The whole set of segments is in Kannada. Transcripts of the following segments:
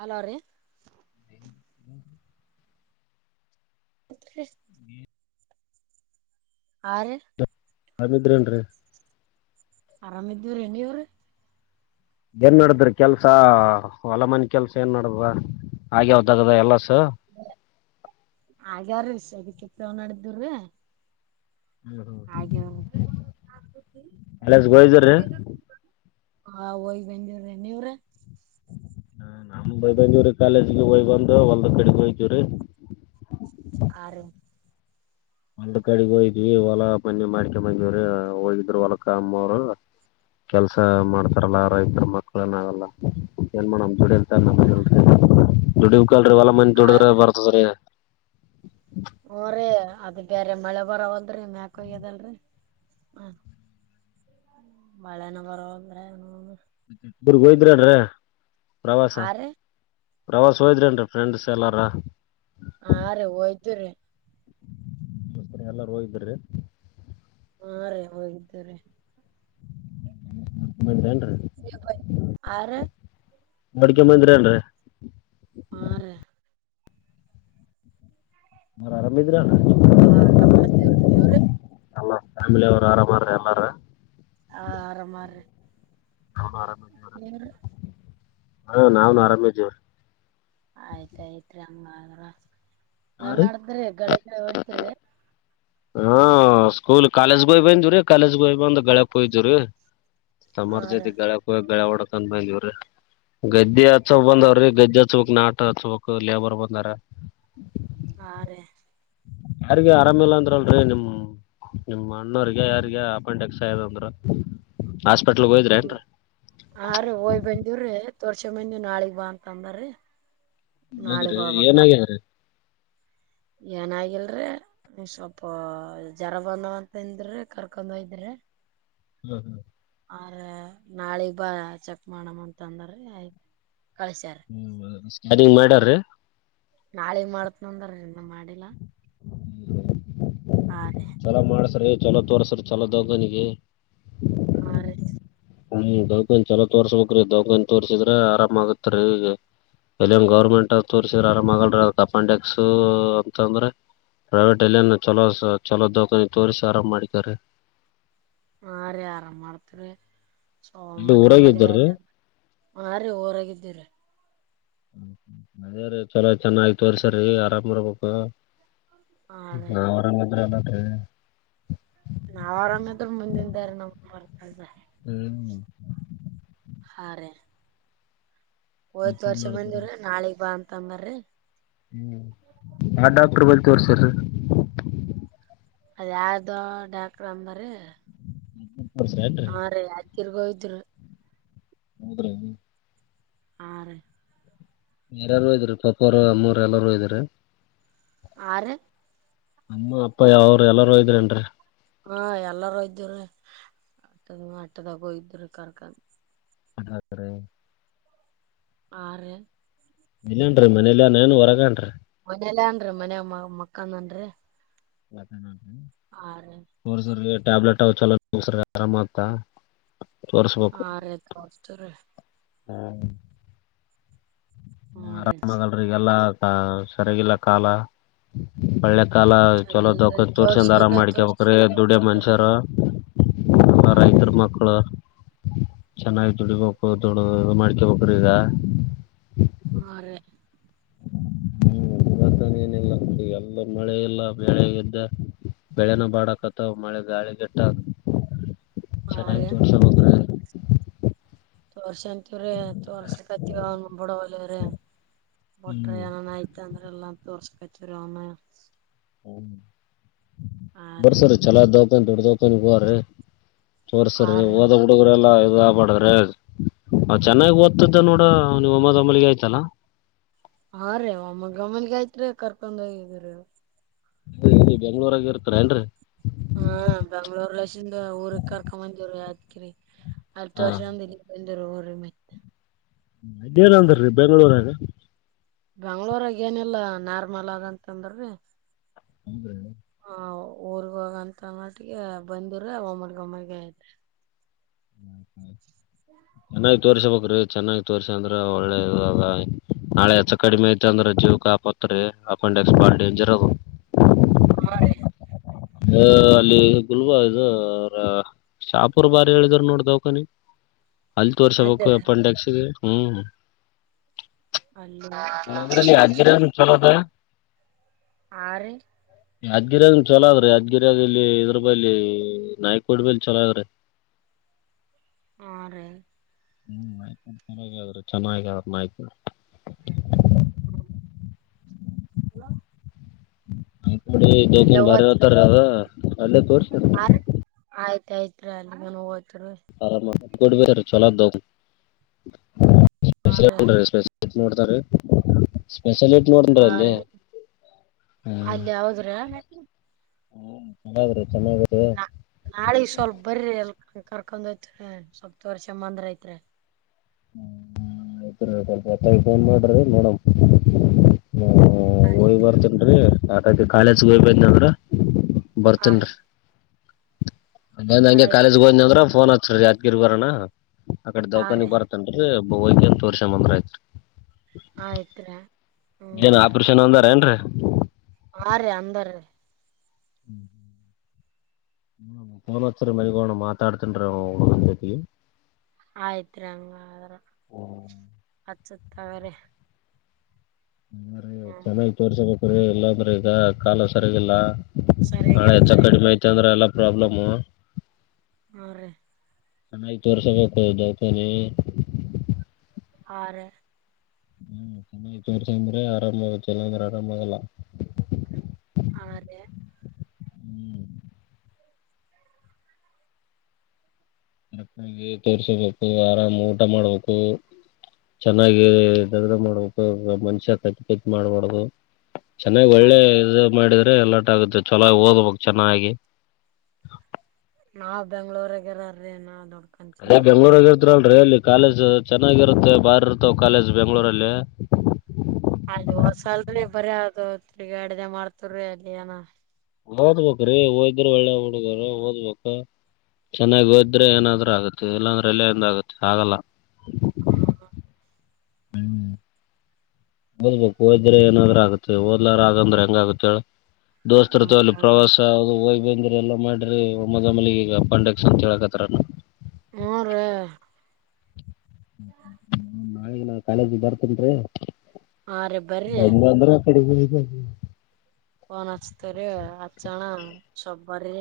ಹಲೋ ರೀ ಹತ್ತ [inaudible] ಹಾರಿ ಕರಮಿದ್ರನ್ ಆರಾಮ ಇದೀವ್ರ ನಿವ್ರಿ ಏನ್ ನಡಿದ್ರಿ ಕೆಲ್ಸ ಹೊಲಮನೆ ಕೆಲ್ಸ ಏನ್ ನಡದ್ ಹಾಗೆಾವ್ದಾಗದ ಎಲ್ಲ ಹಾಗ್ಯಾರೀಷ ಅದಕ್ಕವ ನಡಿದವ್ರೀ ಹ್ಮ್ ಹ್ಮ್ ಹಾಗೆ ಕಾಲೇಜ್ಗೆ ಹೋಯ್ದಿರಿ ಹಾ ಹಯ್ ಬಂದಿವ್ರೆ ನೀವ್ರ ಹಾ ನಾ ಬಯ್ ಬಂದೀವ್ರಿ ಕಾಲೇಜ್ಗೆ ಹಯ್ ಬಂದು್ ಹೊಲ್ದ ಕಡೆಗ್ ಹೋಗಯ್ತವ್ರಿ ಆ ಒಂದ ಕಡೆಗ ಹೋಯ್ವಿ ಇವಲ ಮನೆ ಮಾರಿಕೆ ಮಂರ ಹೋಗಿದ್ರು ಹೊಲಕ್ಕ ಅಮ್ಮವರು ಕೆಲ್ಸ ಮಾಡ್ತ. ಲ್ಲಾರ ಇತರ ಮಕ್ಕಳ ಏನ ಆಗಲ್ಲ ಏನ್ ಮಾಡೋ ದುಡಿತ ದುಡಿ ಲ್ರಿ ಒಲಾ ಮಂದಿ ಆ ದುಡ್ರ ಬರ್ತದೀ. ಓರೇ ಅದ ಬೇರೆ ಮಳೆ ಬರ ಹದ್ರಿ ಮ್ಯಾಕೋಗ್ಯದಲ್ರರಿ ಹ ಮಳೆನ ಬರುವಂದ್ರೆ ಏನು ಇಬ್ಗೋಯಿದ್ರನ್ರ ಪ್ರವಾಸ ಆ ರೀ ಪ್ರವಾಸ ಹೋಯದ್ರಿನ್ರೀ ಫ್ರೆಂಡ್ಸ್ ಎಲ್ಲಾರ ಹಾ ರೀ ಹೋಯ್ತುರೀ ನಸ್ ಎಲ್ಲ ಹೋಗಿದ್ರಿ ಹಾ ರೇ ಹೋಗಿದ್ದಾರೆ [unintelligible] ಹಾರಿ ನೋಡ್ಕೊಂಡ್ ಬಂದ್ರೇನ್ರಿ ಹ್ಮ್ ರೀ ನ ಆರಾಮ ಇದ್ರಣ ಹಾ ನೀವ್ರ ಎಲ್ಲ ಫ್ಯಾಮಿಲಿ ಅವ್ರು ಆರಾಮಾರ ಎಲ್ಲಾರ ಆ ಆರ ಮಾಡ್ರ ನನ್ ಆರಾಮವರ ಹಾ ನಾವನ್ ಆರಾಮೇ ಇದೇವ್ರ ಆಯ್ತಾಯ್ತ್ ಹ್ರ ಹಾ ಏನ್ ರೀ ಆಡತ್ ಗಳಿ ಗ ಹೊಓಡ್ತಿರಿ ಹಾ ಸ್ಕೂಲ್ ಕಾಲೇಜ್ಗೆ ಹೋಯ್ ರೀ ಕಾಲೇಜ್ಗ ಹೋಗ್ ಅಂದ ಗಳಕ್ಯತವ್ರೀ ಹಾ ತರ ರೀ ಜತಿ ಗಳೆ ಕೊವ ಗಳೆ ಳಕ್ಕನ್ ಭ ದವ ರೆ ಗದ್ದೆ ಹಚ್ಕ್ ಹಾ ಬಂದವ್ರೀ ಗದ್ದಜ ಹಚ್ಬಬೇಕಕ್ ನಾಟ ಹಚ್ಮಕ್ ಲೇಬರ್ ಬಂದಲಾರ ಹಾ ರೀ ಯಾರಗ ಆರಾಮ ಇಲ್ಲ ಅಂದ್ರಲ್ರರಿ ನಿಮ ನಿಮ್ಮ ಅಣ್ಣೋರಿಗೆ ಯಾರಿಗೆ ಅಪಾಯಿಂಟ್ ಎಕ್ಸ್ದ ಅಂದ್ರ ಹಾಸ್ಪಿಟ್ಲ್ಗ್ ಹೋಗಿದ್ರಿ ಹ್ಮ ಏನ್ರಿ ಆ ರೀ ಹಯ್ ಬಂದವ್ರೀ ತೋರ್ಷ ಮನ್ ನಾಳಿಗ್ ಬಾ ಅಂತ ಅಂದೀ ಮದ್ರೀ ಏನಾಗ್ಯಾರ ಏನಾಗಿಲ್ರ ನೀ ಸ್ವಲ್ಪ ಜ್ವರ ಬಂದ ಅಂತಂದ್ರ ಕರ್ಕೊಂಡ್ ಹೋಯದ್ರಿ ಹ ಹ್ಮ ಆ್ರ ನಾಳಿಗ್ ಬಾ ಚೆಕ್ ಮಾಡಮ್ಮ ಅಂತಂದ್ರ ಆಯ್ತ.. ಹ್ಮ ಸ್ಕ್ಯಾನಿಂಗ್ ಮಾಡಾರ್ರೀ.. ನಾಳಿಗ್ ಮಾಡತ್ ನಂದ್ರ ಇನ್ನ ಮಾಡಿಲ್ಲಾ [unintelligible] ರೀ ಚಲೋ ಮಾಡಸ್ರಿ ಚಲೋ ತೋರ್ಸ್ರಿ ಚಲೋದಗನಿಗೆ.. ಹಾ ರ ಹ್ಮ್ ದೌಖಾನ್ ಚಲೋ ತೋರ್ಸ್ಬೇಕೇ್ರಿ ದೌಖನ್ ತೋರ್ಸಿದ್ರೆ ಆರಾಮ ಆಗತ್ರಿೀ ಈಗ ಎಲ್ಲಿನ್ ಗೌರ್ಮೆಂಟ್ ತೋರ್ಸಿದ್ರ ಆರಾಮ್ ಆಗಲ್ರಿೀ ಅದ ಅಪೆಂಡೆಕ್ಸ್ ಅಂತಂದ್ರೆ ಪ್ರೈವೇಟ್ ಎಲ್ಲಿನ ಚಲೋ ಚಲೋ ದಖಾನಿ ತೋರಿಸಿ ಆರಾಮ್ ಮಾಡಿಕಾರೆ ಆಾ ರ ಆರಮ್ಮಳತ ಇಲ್ಲಿ ಊರಾಗ ಸೋಂಬರಿಿಕಂಬರಿಗ ಇದ್ದಾರ್ರಿ ಹಾ ರೀ ರಾಗಿದ್ದೀರಿ ಹ ಅದೇ ರೀ ಚಲೋ ಚೆನ್ನಾಗಿತವರ್ಸ್ರೀ ಆರಾಮ್ರ್ಬೇಕು ಹಾ ರೀ ನಾವವು ಅವರಾಮಿದ್ರೆ ಎಲ್ಲತವೆ ನಾವ್ ಆರಾಮ ಆದ್ರ ಮುಂದಿಂದಾರ ನಮ ಬರ್ತಲ್ ಹ್ಮ್ ಹಾರಿ ಹೋಯತ್ ಮತ್ತೇನ್ ವರ್ಷ ನಡದ್ರಿ ಬಂದವ್ರೀ ನಾಳಿಗ್ ಬಾ ಅಂತಂಗರಿ ಹ್ಮ್ ಆ ಡಾಕ್ಟರ್ ಬಲ್ತವರ್ ಸರ್ ಅದ ಯಾರ್ದೋ ಡಾಕ್ರ ಅಂಬ್ರ ಕೊಡ್ಸ್ರ ಆ ಕಿರ್ಗೋಯ್ದ್ರು ಹೌದ್ರೀ.. ಆ ಯರಾರೂ ಇದಾರೆ ಪಪ್ಪರು ಅಮ್ಮರು ಎಲ್ಲಾರೂ ಇದ್ದಾರೆ ಹಾ ರೀ ಅಮ್ಮ ಅಪ್ಪ ಯಾವರು ಎಲ್ಲಾರೂ ಇದ್ರನ್ರಿ ಹಾ ಎಲ್ಲಾರೂ ಇದ್ದ್ರೀ ಅದ ಅಟ್ಟದಾಗ ಇದ್ದ್ರ ಕರ್ಕನ್ ಅದ್ರ ಆ ಇಲ್ಲೇನ್ರಿ ಮನೇಲಿ ನೇನ್ ಹೊರಗನ್ರಿ ಮನಲ್ಲ ಅನ್ರರಿ ಮನ ಮ ಮಕ್ಕನ್ನ್ರಿ ಅದ ನ ಹಾ ಟ್ಯಾಬ್ಲೆಟ್ ಅವ ಚಲೋಸರ್ ಆರಾಮ ಆಗ್ತಾ. ಹಾ ರೇತ್ರಸ್ತು ರೀ. ಹ್ಮ. ಹ್ಞೂ ರೀ ಆರಾಮ ಆಗಲ್ರಿಗೆಲ್ಲ ಸರಿಾಗಿಿಲ್ಲ ಕಾಲ ಒಳ್ಳೆ. ಕಾಲ ಚಲೋ ಚಲೋರಿ ತೊಕೊಂಡ ತೋರ್ಸನ್ರ ತೋರ್ಸಿವ್ರಿ ತೋರ್ಸಿ ಮಾಡ್ಕಬಕ್ದುಡ್ಡ ಮನ್ಷ್ಯರು ನಮ್ಮ ಹಾ ರೀ ರೈತರು ಮಕ್ಕಳು ಚೆನ್ನಾಗಿ ದುಡಿಬೇಕು ದುಡ ಮಾಡ್ಕೇಬೇಕ್ರ ಈಗ. ಹಾ ರೇ. [unintelligible] ಇತಾನ ಏನಿಲ್ಲ ಎಲ್ಲ ಮಳೆ ಇಲ್ಲ ಬೆೇಳೆ ದ್ದ. ಬೆಳೆನ ಬಾಡಕತವ ಮಳೆ ಗಾಳಿ ಗಟ್ಟ. ಹಾ ಸರ ರೀ ತುಷ. ತೋರ್ಸ ಅಂತವ್ರೀ ತೋರ್ಸಕತಿವ ಅವನ್ ಬಿಡಲವ್ರ. ಬಟ್ರ ಹ್ಮ್ ಏನನ ಆಯ್ತ ಅಂದ್ರೆ ಎಲ್ಲಾ ತೋರ್ಸ್ಕತರಿ ಅವನ. ಹ ರೀ ಬರ್ಸರ ಚಲ ದಕನ್ ದೊಡ್ಡ ದೊಕನ್ ಗು ರ. ಸೋರ್ ಹಾ ಸರ್ರೀ ರೀ ಹೋದಾಗ ಹುಡುಗ್ರ ಎಾ. ಬ್ರ ಚೆನ್ನಾಗಿ ಓದ್ತಿದ್ದ ನೋಡ ನೀವು ಅಮ್ಮದೊಮ್ಮಿಗೆ ಆಯ್ತಲ್ಲ. ಹಾ ರೀ ಒಮ್ಮ ಗಮ್ಮನ್ಗ ಆಯ್ತ್ರ ಕರ್ಕೊಂಡ ಹೋಗಿದರಿ. ಲ್ಲಿ ಬೆಂಗ್ಳೂರಗ ಇರ್ತಾರ ಏಲ್ರರಿ. ಹಾ ಬೆಂಗ್ಳೂರ್ಲಸಿಂದ ಊರ್ ಕರ್ಕೊಂಬಂದಿವ್ರ ಯದಕಿರಿ. ಅಲ್ತ್ತು ಹಾ ವರ್ಷ ಅ ಇ ಬಂದ ಮತ್ತ. ಮೇನ ಅಂತಾರೀ ಬೆಂಳೂರಾಗ. ಬೆಂಗ್ಳೂರಾಗ ಏನಿಲ್ಲಾ ನಾರ್ಮಲ್ ಆಗಂತಂದ್ರ್ರೀ. ಅಂದ್ರೆ. ಹ ಊರ್ಗ ಹೋಗಂತ ಮಟಿಗೆ ಬಂದ್ರ ಒಮ್ಮಗಮ್ಮಗ ಇದ್ರೆ. ಮನೇಲ ತೋರ್ಷಾಬೇಕ್ರಿ. ಚೆನ್ನಾಗಿ ತೋರ್ಸ್ಯಂದ್ರ ಒಳ್ಳೆದಾದ ನಾಳೆ ಹೆಚ್ಚ ಕಡಿಮೆ ಐತೆ ಅಂದ್ರ ಜೀವ್ಕ ಆಪತ್ರಿ ಆಪ ಡೆಸ್ಕ್ಪಾ ಡೇಂಜರ್ ಅದು. ಹಾ ರೀ. ಹ ಅಲ್ಲಿ. ಗುಲ್ಬದು ಶಾಪೂರ್ ಬಾರಿ ಹೇಳಿದ್ರ ನೋಡ ದೌಖಾನಿ. ಅಲ್ ತೀರ್ಷಬೇಕ್ ಅಲ್ಲೇ ರೀ ಅಪೆಂಡೆಕ್ಸ್ಗಿ ಹ್ಮ್. ಅಲ್ಲಿ ಇಲ್ಲಂದ್ರ ಅಲ್ಲಿ ಯಾದಗಿರ್ಯಾಗ್ ಚಲೋದ. ಹಾ ರೀ ಯಾದಗಿರ್ಯ ಚಲೋ ಆದ್ರಿ ಯಾದಗಿರ್ಯಾಗ್ ಇಲ್ಲಿ ಇದರ ಬಲ್ಲಿ ನಾಯ್ಕೋಡ್ ಬಲ್ಲಿ ಚಲೋ ಆದ್ರಿ. ಹಾ ರಿ. ಹ್ಮ್ ನಾಯ್ಕೋಡ್ ಚಲೋ ಆದ್ರಿ ಚೆನ್ನಾಗಿ ಆದ್ ನಾಯ್ಕೋಡ್. ನಾಯ್ಕೋಡಿ ಅಲ್ಲೇ ಚೆಕಿಂಗ್ ಬಾರಿ ಹೋತ್ ಹೇಳ್ತರಿ ಅದ ಅಲ್ಲೇ ತೋರ್ಸಬ ಹಾ ರೀ ಆಯ್ತ್ ಆಯ್ತ್ರಿ ಅಲ್ಲಿಗನ ಹೋಗ್ ಆರಾಮ [unintelligible] ಬರ್ರಿ ಚಲೋ ಆದ ದವಖಾನಿ ಹಾ ರೀ ಸ್ಪೆಷಲಿಸ್ಟ್ ಹೆಚ್ಚ ನೋಡ್ತಾರಿ. ಹಾ ರಿ ಅಲ್ಲ ಯಾವುದ್ರ ಹ್ಮ ಚಲೋ ಆದ್ರಿ. ನಾ ನಾಳಿಗ್ ಸ್ವಲ್ಪ ಬರ್ರಿ ಅಲ್. ಹ ಕರ್ಕೊಂಡ್ ಹೋಯಿತೆವ್ರಿ ಸ್ವಲ್ಪ್ ತೋರ್ಷಾಬಂದ್ರ ಐತ್ರಿ. ಹ್ಮ ಆಯಿತೋರಿ ಸ್ವಲ್ಪ ಹೊತ್ತಾಗಿ ಫೋನ್ ಮಾಡ್ರಿ ನೋಡಂ. ಹ್ಮ ಹೊಯ್ ಬರ್ತೀನ್ರಿ ನಾಕೈತಿ ಕಾಲೇಜ್ ಹೋಗಿಬನ್ನಿ ಅಂದ್ರ. ಹಾ ಬರ್ತೀನಿ. ರೀ ಮಧ್ಯಾನ ಹಂಗೆ ಆಯ್ತ್ ಕಾಲೇಜ್ ಹೋದ್ನ ಅಂದ್ರ ಫೋನ್ ಹಚ್ರಿ ಯಾದ್ಗಿರಿ ಬರಣ ಅ ಕಡೆ ಹಾ ದೌಖಾನಿ ರೀ ಬರ ಅಂದರಿ ಬೊ ಹೊಕ್ಯಾಂತ್ ತೋರ್ಷಾಂಬಂದ್ರ ಆಯ್ತ. ಆಯ್ತ್ರಾ. ಏನ ಆಪರೇಷನ್ ಅಂದಾರ ಏನ್ರಿ. ಹಾ ರೀ ಅಂದಾರೀ. ಹ್ಮ್ ಹ್ಮ್ ಫೋನ್ ಹಚ್ರಿ ಮನಿಗ್ ಹೋಗಣ ಮಾತಾಡತಿನ್ರಿ ಹೊ ಅವ್ನ ಜೋತಿಗಿ. ಆಯ್ತ್ರಿ ಹಂಗಾದ್ರ ಜೊತೆಗೆ ಹಚ್ಚತ್ಗ್ ರಿ. ಹಾ ರಿ ಚೆನ್ನಾಗಿ ತೋರ್ಸಬೇಕು ರೀ ಇಲ್ಲ ಅಂದ್ರ ಈಗ ಕಾಲ ಸರ್ಯಾಗಿಲ್ಲ. ನಾಳೆ ಹೆಚ್ಚ ಸರಿಯಾಗಿಲ್ರಿ ಕಡಿಮೆ ಐತ ಅಂದ್ರ ಎಲ್ಲಾ ಪ್ರಾಬ್ಲಮ್ಮ. ಹಾ ರಿ. ಚೆನ್ನಾಗಿ ತೋರಿಸಬೇಕು ದವಖನಿ. ಹಾ ರಿ ಹ್ಮ್ ಚೆನ್ನಾಗಿ ತೋರ್ಸ್ಹ್ಯಾಂದ್ರೆ ಆರಾಮ ಆಗತ್ತ ಇಲ್ಲಂದ್ರ ಆರಾಮ ಆಗಲ್ಲ. ಹಾ ರ್ಯ. ಹ್ಮ್ ಕರೆಕ್ಟಾಗಿ ತೋರ್ರಿಸಬೇಕು ಆರಾಮ್ ಊಟ ಮಾಡ್ಬೇಕು. ಚೆನ್ನಾಗಿ ದಗದ ಮಾಡ್ಬೇಕು ಮನುಷ್ಯ ತಕ್ ತಕ್ ಮಾಡ್ಬಾರ್ದು. ಚೆನ್ನಾಗಿ ಹಾ ಒಳ್ಳೆ ರೀ ಇದು ಮಾಡಿದ ಎಲ್ಲಟ ಆಗತ್ತೆ ಚೊಲೋ ಓದ್ಬೇಕ್ ಚೆನ್ನಾಗಿ. ನಾವು ಬೆಂಗಳೂರಾಗ ಇರೋರ ರೀ ನಾವ್ನು. ಅಲ್ಯಾಕ್ ಬೆಂಗಳೂರಾಗ ಇರ್ತಲ್ರಿ ಅಲ್ಲಿ. ಕಾಲೇಜ್ ಚೆನ್ನಾಗಿರುತ್ತೆ ಬಾರ್ ಇರ್ತವ ಕಾಲೇಜ್ ಬೆಂಗಳೂರಲ್ಲಿ. ಬರೆ ಅದು ತೀರ್ಗ್ಯಡದೆ ಮಾಡ್ತವ್ರಿ ಅಲ್ಲಿ ಏನ. ಓದ್ಬೇಕ್ರೀ ಓದ್ದ್ರ ಒಳ್ಳೆ ಹಡಗ್ರ ಓದ್ಬೇಕ. ಚೆನ್ನಾಗಿ ಓದ್ರೆ ಏನಾದ್ರ ಆಗತ್ತೆ ಇಲ್ಲಾಂದ್ರೆ ಎಲ್ಲೆಂದ ಆಗತ್ತೆ ಆಗಲ್ಲ ಹಾ [inaudible] ಓದ್ಬೇಕು ಓದ್ರೆ ಏನಾದ್ ಆಗುತ್ತೆ ಓದ್ಲಾರ ಆಗಂದ್ರೆ ಹೆಂಗಗುತ್ತ ಹೇಳ ಹ್ಮ್ ದೋಸ್ತತಲ್ಲಿ ಪ್ರವಾಸ ಅದು ಹೊಗೆ ಬಂದ್ರ ಎಲ್ಲಾ ಮಾಡ್ರಿ ಒ ಮೊದೊಮ್ಮಲಿ ಈಗ ಅಪೆಂಡಿಕ್ಸ್ ಅಂತ ಹೇಳರೇನು ಹ್ಮ್ ರಿ ನಳ ನ ಕಾಲೇಜ ಬರ್ತೇನ್ರಿ ಹಾ ರೀ ಬರ್ರಿ ಬಂಗ ಅಂದ್ರೆ ಅಕ್ಕಡೆ [unintelligible] ಫೋನ್ ಹಚ್ಚುತೀನಿ ಹಚ್ನಾ ಸ್ವಲ್ಪ ಬರೆ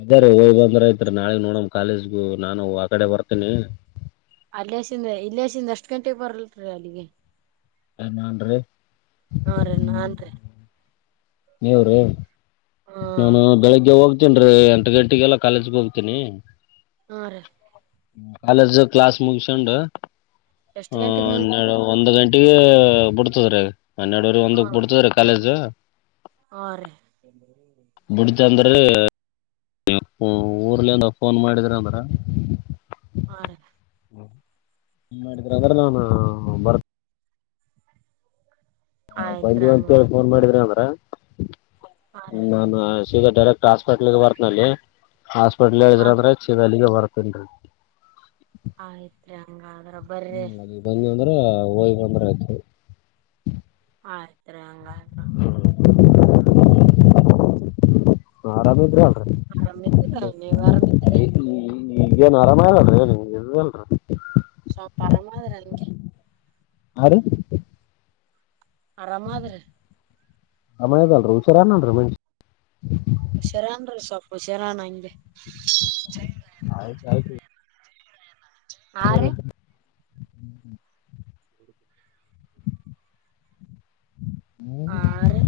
ಅದ ರೀ ಹೋಗಿ ಬಂದ್ರಯತ್ರಿ ನಾಳಗ್ ನೋಡಮ ಕಾಲೇಜ್ಗು ನಾನು ಆ ಕಡೆ ಬರ್ತೇನಿ ಅಲ್ಲಸಿಂದ ಇಲ್ಲಸಿಂದ ಅಷ್ಟ್ ಗಂಟೆಗೆ ಬರಲ್ರಿ ಅಲ್ಲಿಗೆ ಏನು ನಾನು ರಿ ಹಾ ರಿ ನಾನ್ ರೀ ನೀವ್ರೇ ಹಾ ನಾನು ಬೆಳಿಗ್ಗೆ ಹೋಗೆ ಹೋಗತನ್ರಿ ಎಂಟು ಗಂಟೆಗೆೆಲ್ಲಾ ಕಾಲೇಜ್ಗೆ ಹೋಗ್ತೀನಿ ಹಾ ರೀ ಕಾಲಜ ಕ್ಲಸ್ ಮುಗಿಸಿಕೊಂಡು ಎಷ್ಟ್ ಹ ಗಂಟೆಗೆ ಹನ್ನೆರಡು ಮುಗಿತರಿ ಒಂದು್ ಗಂಟೆಗೆ ಬಿಡ್ತದ್ರ ರಿ ಹನ್ನೆರಡವರೆ ಹಾ ಒಂದಕ್ ಬಿಡ್ತದ್ರೀ ಕಾಲೇಜ್ ಹಾ ರೀ ಬಿುಡಿತಂದ್ರೆ ನೀ ಊರ್ಲಿಿಂದ ಫೋನ್ ಮಾಡಿದ್ರ ಅಂದ್ರ ಹಾ ರೀ ಫೋನ್ ಮಾಡ್ರಿ ನಾನು ಬರ್ತೇನೆ ಹಾ ಆಯ್ತ್ ರೀ ಬಂದಿವ ಹಂಗ ಅಂತೇಳಿ ಫೋನ್ ಮಾಡಿದ್ರೆ ಅಂದ್ರ ಹಾ ರೀ ನಾನು ಸೀದಾ ಡೈರೆಕ್ಟ್ ಹಾಸ್ಪಿಟ್ಲ್ಗೆ ಬರ್ತ ಅಲ್ಲಿ ಹಾಸ್ಪಿಟ್ಲ್ಯ ಹಾ ರೀ ಅಂದ್ರೆ ಸೀದಾ ಅಲೆಗೆ ಬರ್ತ ತೇನ್ ರಿ ಆಯ್ತ್ರಿ ಹಂಗ ಆದ್ರೆ ಹ್ಮ ಅಲೆ ಬನ್ನಿ ಅಂದ್ರ ಹೋಗ್ ಬಂದ್ರೆ ಆಯ್ತ ಆಯ್ತು ರಿ ಹಂಗೆ ಆದ್ರೆ [inaudible] ಆರಾಮಿದ್ರಿ ಅಲ್ರಿೀ ಆರಾಮಿದ್ರ ನೀವ್ ಆರಾಮಿದ್ರಿ [unintelligible] ಈಗೇಏನ್ ಆರಾಮರದೀ ಇ್ರ ನಿ ಇಲ್ರ ಸಲ್ಪ ಆರಾಮ್ ಆದ್ರೆ ಹಂಗೆ ಹಾ ರಿ ಆರಾಮಾದ್ರೆ ಮಾಯದಲ್ರರಿ ಹುಷಾರಏನಲ್ ಮನುಷಿ ಹುಷಾರನ್ ರಿ ಸ್ವಲ್ಪ ಹುಷಾರಣ ಹಂಗೆ ಆಯ್ತು ಆಯ್ತು ಹಾ ರಿ ಹ್ಮ್ ಹ್ಮ್ [unintelligible] ಹಾ ರಿ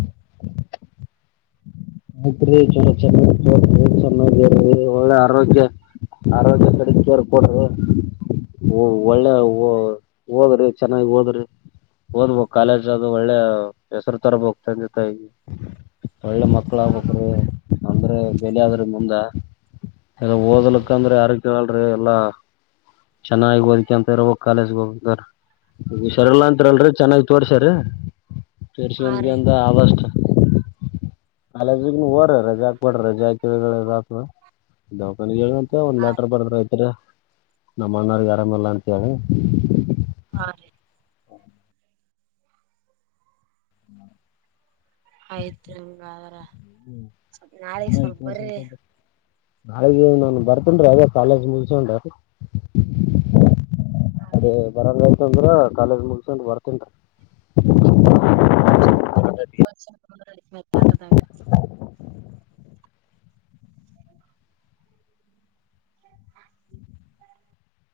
ಬುಡರಿ ಚೆನ್ನ ಚೆನ್ನ ಒಳ್ಳೆ ಆರೋಗ್ಯ [unintelligible] ಆರೋಗ್ಯ ಸಡ ಕವರ್ ಕೊೂಡದು ಒಳ್ಳೆ ಓದ್ರಿ ಚೆನ್ನಾಗಿ ಓದ್ರಿ ಓದಬೇಕು ಕಾಲೇಜ್ ಅದು ಒಳ್ಳೆ ಹೆಸರು ತರಬೇಕು ತಂದೆ ತಾಯಿ ಒಳ್ಳೆ ಅಲ್ಲ ಅಂದ್ರೆ ಬೆಲಾದ್ರ ಮುಂದೆ ಎ ಹ್ಮ ಓದ್ಲಿಕ್ಕ ಅಂದ್ರೆ ಯಾರು ಕೇಳಿರೆ ಎಲ್ಲಾ ಚೆನ್ನಾಗಿ ಓದಿಕ ಅಂತ ಇರ ಕಾಲೇಜ್ಗೆ ಹೋಗಾದರೆ ಹುಷರಲ್ಲ ರೀ ಅತ್ಲ್ರರಿ ಚೆನ್ನಾಗಿ ತೋರ್ಸ್ಯಾರ ಹಾ ತೋರ್ಸಿಂದಗೆ ರೀ ಅಂದ ಆದಷ್ಟ ಕಾಲೇಜಗೇ ಹೋಗರಿ ರಜಾಕ್ಬಡ್ರ ರಜಾ ಇದು ಹಾಗುತ ದೌಕಾನೆ [unintelligible] ಮತ್ತ ಒಂದ್ ಆಯ್ತ್ ಲೆಟರ್ ಬರ್ದ್ರ ಐತ್ರಿ ನಮ್ಮ ಅಣ್ಣರ್ ಆರಾಮಿಲ್ಲ ಅಂತ ಹೇಳಿ ಹಾ ರೀ ಆಯ್ತ್ ಹಂಗ ಹ್ಮ್ ಆಯ್ತು ಬರ್ರಿ. ಅಳೆ ನನ್ ಬರ್ತೇನ್ ರೀ ಅದೇ ಕಾಲೇಜ ಮುಗಿಸಿಕೊಂಡು ಅದೇ ಬರಗಂಯತ ಅಂದ್ರ ಕಾಲೇಜ್ ಮುಗಸಕೊಂಡು ಬರತಿನರೀ [unintelligible] [inaudible]